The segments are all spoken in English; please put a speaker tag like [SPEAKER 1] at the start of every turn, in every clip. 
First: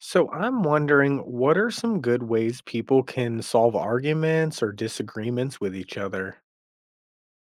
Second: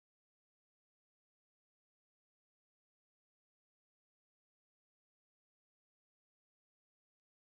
[SPEAKER 1] So I'm wondering, what are some good ways people can solve arguments or disagreements with each other?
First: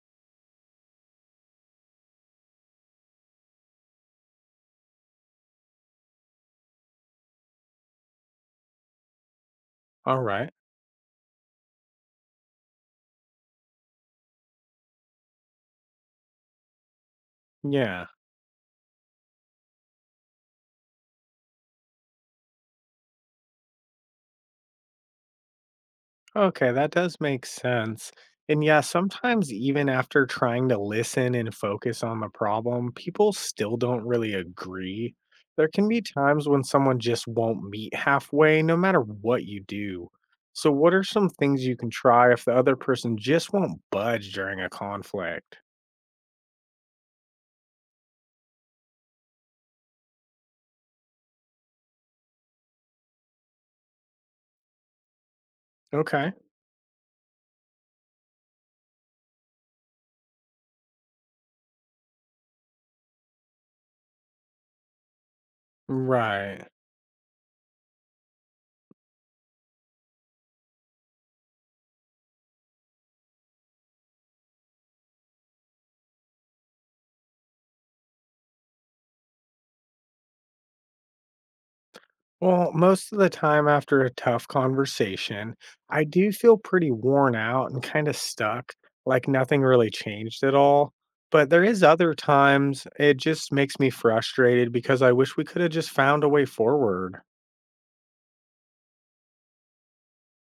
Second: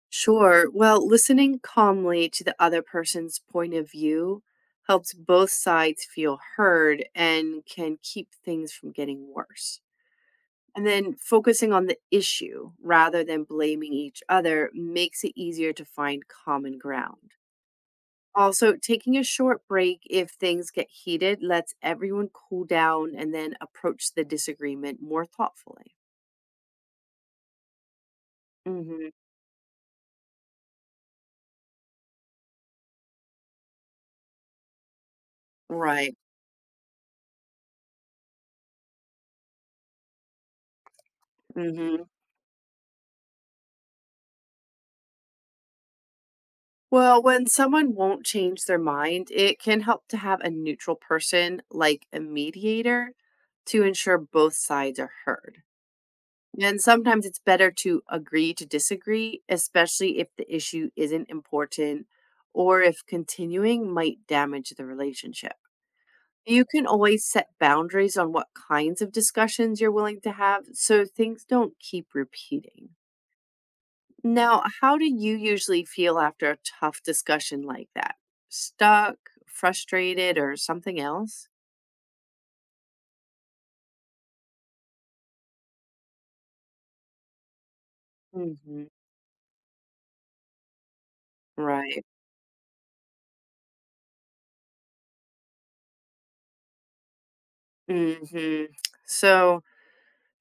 [SPEAKER 2] Sure. Well, listening calmly to the other person's point of view helps both sides feel heard and can keep things from getting worse.
[SPEAKER 1] All right.
[SPEAKER 2] And then focusing on the issue rather than blaming each other makes it easier to find common ground.
[SPEAKER 1] Yeah.
[SPEAKER 2] Also, taking a short break if things get heated lets everyone cool down and then approach the disagreement more thoughtfully.
[SPEAKER 1] Okay, that does make sense. And yeah,
[SPEAKER 2] Hmm.
[SPEAKER 1] sometimes even after trying to listen and focus on the problem, people still don't really agree. There can be
[SPEAKER 2] Right.
[SPEAKER 1] times when someone just won't meet halfway, no matter what you do. So, what are some things you can
[SPEAKER 2] Hmm.
[SPEAKER 1] try if the other person just won't budge during a conflict?
[SPEAKER 2] Well, when someone won't change their mind, it can help to have a neutral person, like a mediator, to ensure both sides are heard.
[SPEAKER 1] Okay.
[SPEAKER 2] And sometimes it's better to agree to disagree, especially if the issue isn't important or if continuing might damage the relationship. You
[SPEAKER 1] Right.
[SPEAKER 2] can always set boundaries on what kinds of discussions you're willing to have so things don't keep repeating. Now, how do you usually feel after a tough discussion like that? Stuck, frustrated, or something else?
[SPEAKER 1] Well, most of the time after a tough conversation, I do feel pretty worn out and kind of stuck,
[SPEAKER 2] Hmm.
[SPEAKER 1] like nothing really changed at all. But there is
[SPEAKER 2] Right.
[SPEAKER 1] other times it just makes me frustrated because I wish we could have just found a way forward.
[SPEAKER 2] Hmm. So,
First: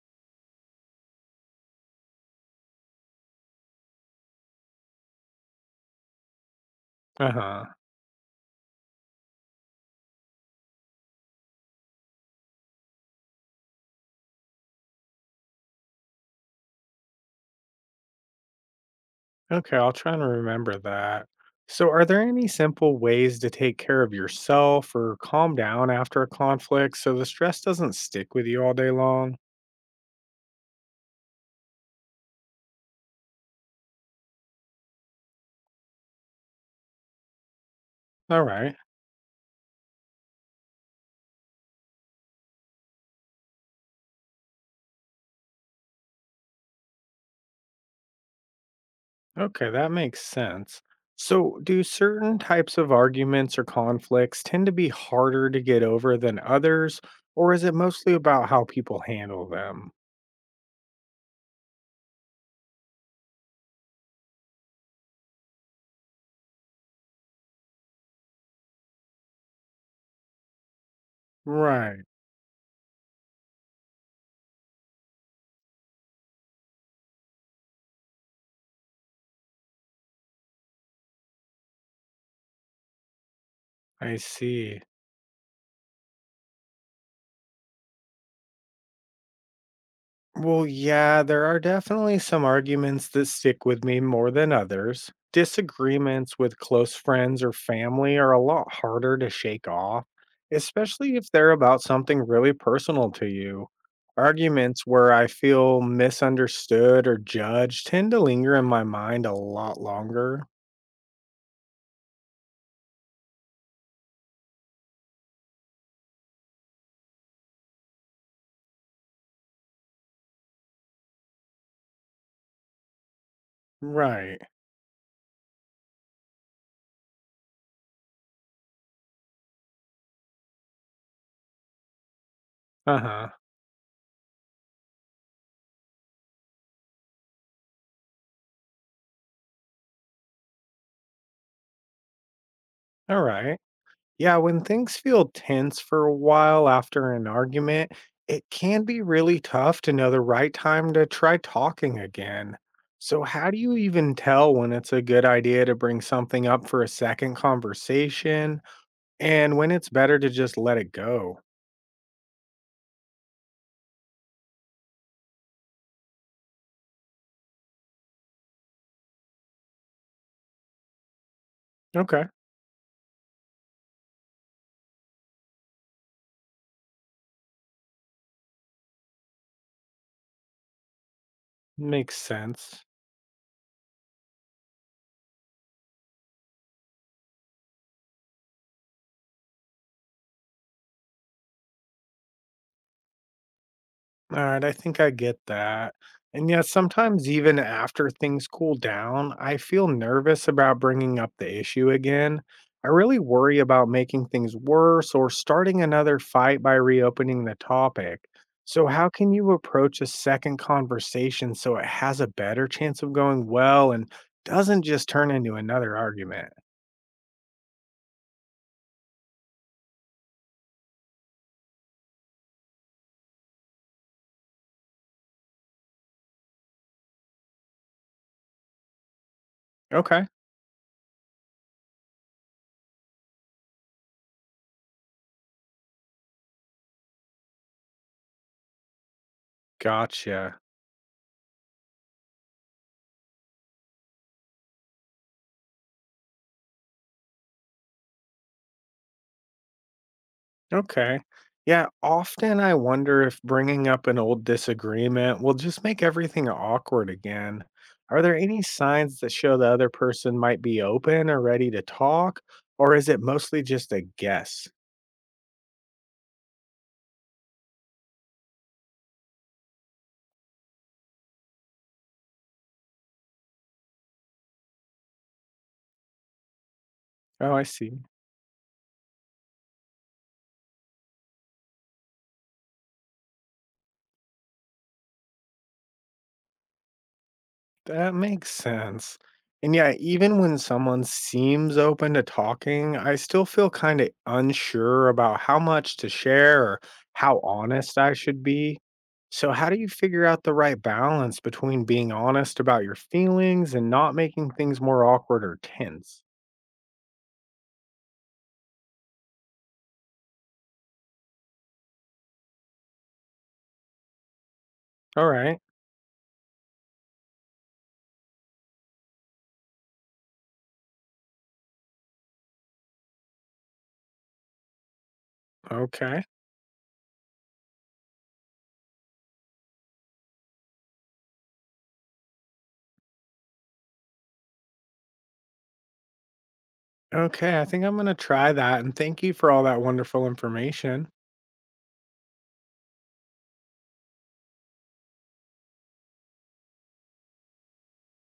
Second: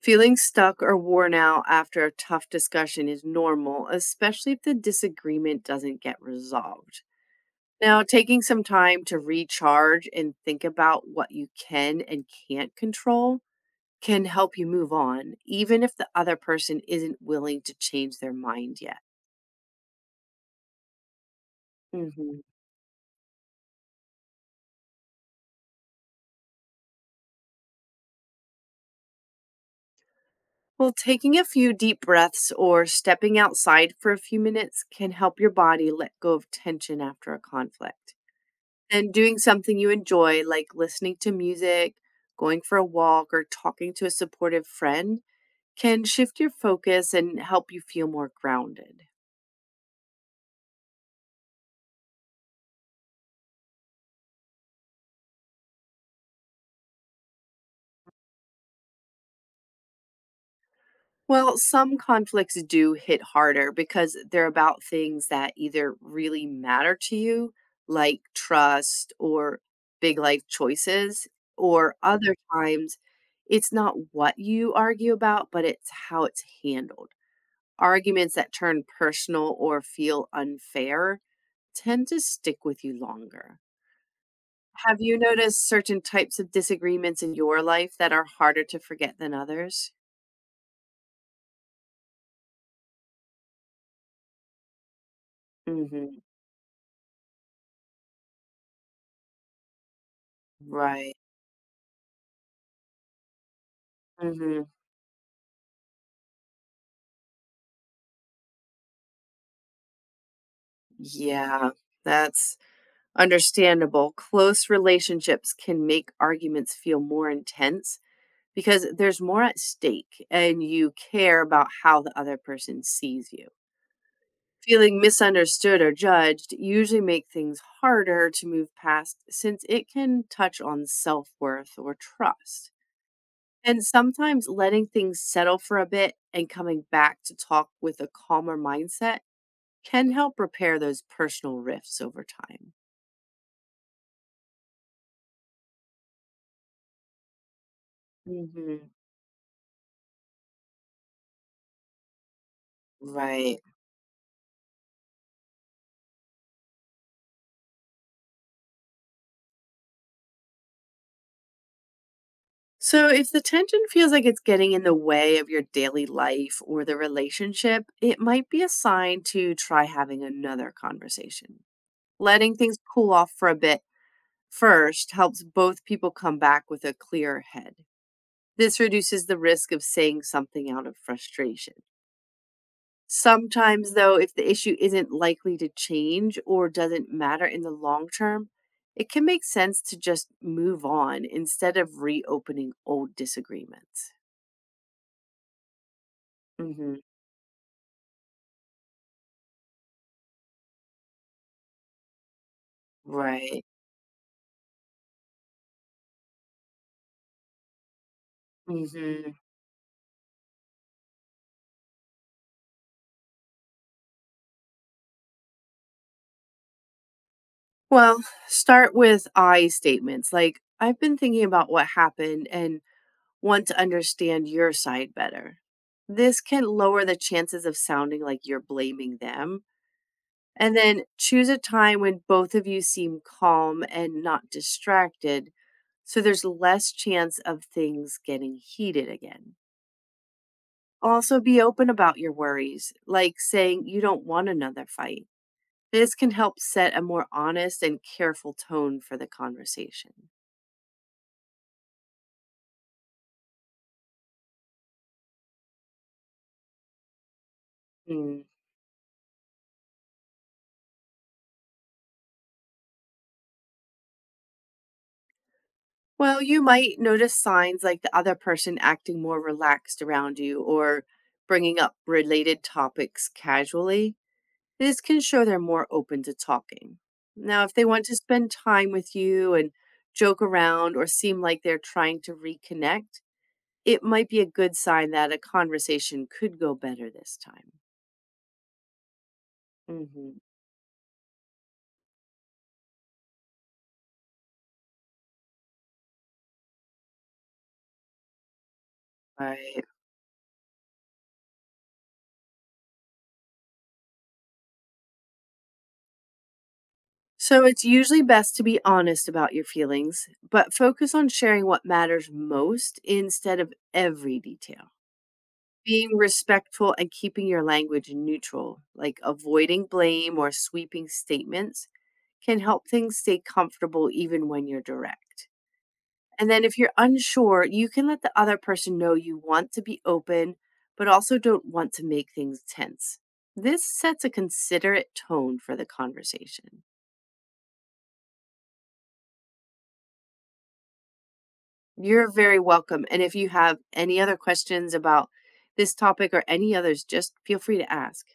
[SPEAKER 2] feeling stuck or worn out after a tough discussion is normal, especially if the disagreement doesn't get resolved.
[SPEAKER 1] Uh-huh.
[SPEAKER 2] Now, taking some time to recharge and think about what you can and can't control can help you move on, even if the other person isn't willing to change their mind yet.
[SPEAKER 1] Okay, I'll try and remember that. So, are there
[SPEAKER 2] Mhm.
[SPEAKER 1] any simple ways to take care of yourself or calm down after a conflict so the stress doesn't stick with you all day long?
[SPEAKER 2] Well, taking a few deep breaths or stepping outside for a few minutes can help your body let go of tension after a conflict.
[SPEAKER 1] All right.
[SPEAKER 2] And doing something you enjoy, like listening to music, going for a walk, or talking to a supportive friend, can shift your focus and help you feel more grounded.
[SPEAKER 1] Okay, that makes sense. So, do certain types of arguments or conflicts tend to be harder to get over than others, or is it mostly about how people handle them?
[SPEAKER 2] Well, some conflicts do hit harder because they're about things that either really matter to you, like trust or big life choices, or
[SPEAKER 1] Right,
[SPEAKER 2] other times it's not what you argue about, but it's how it's handled. Arguments that turn personal or feel unfair tend to stick with you longer.
[SPEAKER 1] I see.
[SPEAKER 2] Have you noticed certain types of disagreements in your life that are harder to forget than others?
[SPEAKER 1] Well, yeah, there are definitely some arguments that stick with me more than others.
[SPEAKER 2] Hmm.
[SPEAKER 1] Disagreements with close friends or family are a lot harder to shake off,
[SPEAKER 2] Right.
[SPEAKER 1] especially if they're about something really personal to you.
[SPEAKER 2] Hmm.
[SPEAKER 1] Arguments where I feel misunderstood or judged tend to linger in my mind a lot longer.
[SPEAKER 2] Yeah, that's understandable. Close relationships can make arguments feel more intense because there's more at stake and you care about how the other person sees you.
[SPEAKER 1] Right.
[SPEAKER 2] Feeling misunderstood or judged usually make things harder to move past since it can touch on self-worth or trust.
[SPEAKER 1] Uh huh.
[SPEAKER 2] And sometimes letting things settle for a bit and coming back to talk with a calmer mindset can help repair those personal rifts over time.
[SPEAKER 1] All right. Yeah, when things feel tense for a while after an argument, it can
[SPEAKER 2] Mhm.
[SPEAKER 1] be really tough to know the right time to try talking again. So, how do
[SPEAKER 2] Right.
[SPEAKER 1] you even tell when it's a good idea to bring something up for a second conversation, and when it's better to just let it go?
[SPEAKER 2] So if the tension feels like it's getting in the way of your daily life or the relationship, it might be a sign to try having another conversation.
[SPEAKER 1] Okay,
[SPEAKER 2] Letting things cool off for a bit first helps both people come back with a clear head. This reduces the risk of saying something out of frustration.
[SPEAKER 1] makes sense.
[SPEAKER 2] Sometimes, though, if the issue isn't likely to change or doesn't matter in the long term, it can make sense to just move on instead of reopening old disagreements.
[SPEAKER 1] Alright, I think I get that. And yet,
[SPEAKER 2] Hmm.
[SPEAKER 1] sometimes even after things cool down, I feel nervous about bringing up the issue again. I really worry
[SPEAKER 2] Right.
[SPEAKER 1] about making things worse or starting another fight by reopening the topic. So, how can
[SPEAKER 2] Hmm.
[SPEAKER 1] you approach a second conversation so it has a better chance of going well and doesn't just turn into another argument?
[SPEAKER 2] Well, start with I statements like, I've been thinking about what happened and want to understand your side better. This can lower the chances of sounding like you're blaming them.
[SPEAKER 1] Okay,
[SPEAKER 2] And then choose a time when both of you seem calm and not distracted so there's less chance of things getting heated again.
[SPEAKER 1] gotcha.
[SPEAKER 2] Also, be open about your worries, like saying you don't want another fight. This can help set a more honest and careful tone for the conversation.
[SPEAKER 1] Okay. Yeah, often I wonder if bringing up an old disagreement will just make everything awkward again. Are there
[SPEAKER 2] Hmm.
[SPEAKER 1] any signs that show the other person might be open or ready to talk, or is it mostly just a guess?
[SPEAKER 2] Well, you might notice signs like the other person acting more relaxed around you or bringing up related topics casually. This can show they're more open to talking.
[SPEAKER 1] Oh,
[SPEAKER 2] Now,
[SPEAKER 1] I
[SPEAKER 2] if they
[SPEAKER 1] see.
[SPEAKER 2] want to spend time with you and joke around or seem like they're trying to reconnect, it might be a good sign that a conversation could go better this time.
[SPEAKER 1] That makes sense. And yeah,
[SPEAKER 2] Hmm.
[SPEAKER 1] even when someone seems open to talking, I still feel kind of unsure about how much to share or how honest I should be. So, how do
[SPEAKER 2] Right.
[SPEAKER 1] you figure out the right balance between being honest about your feelings and not making things more awkward or tense?
[SPEAKER 2] So, it's usually best to be honest about your feelings, but focus on sharing what matters most instead of every detail.
[SPEAKER 1] All right.
[SPEAKER 2] Being respectful and keeping your language neutral, like avoiding blame or sweeping statements, can help things stay comfortable even when you're direct.
[SPEAKER 1] Okay.
[SPEAKER 2] And then if you're unsure, you can let the other person know you want to be open, but also don't want to make things tense. This sets a considerate tone for the conversation.
[SPEAKER 1] Okay, I think I'm going to try that. And thank you for all that wonderful information.
[SPEAKER 2] You're very welcome. And if you have any other questions about this topic or any others, just feel free to ask.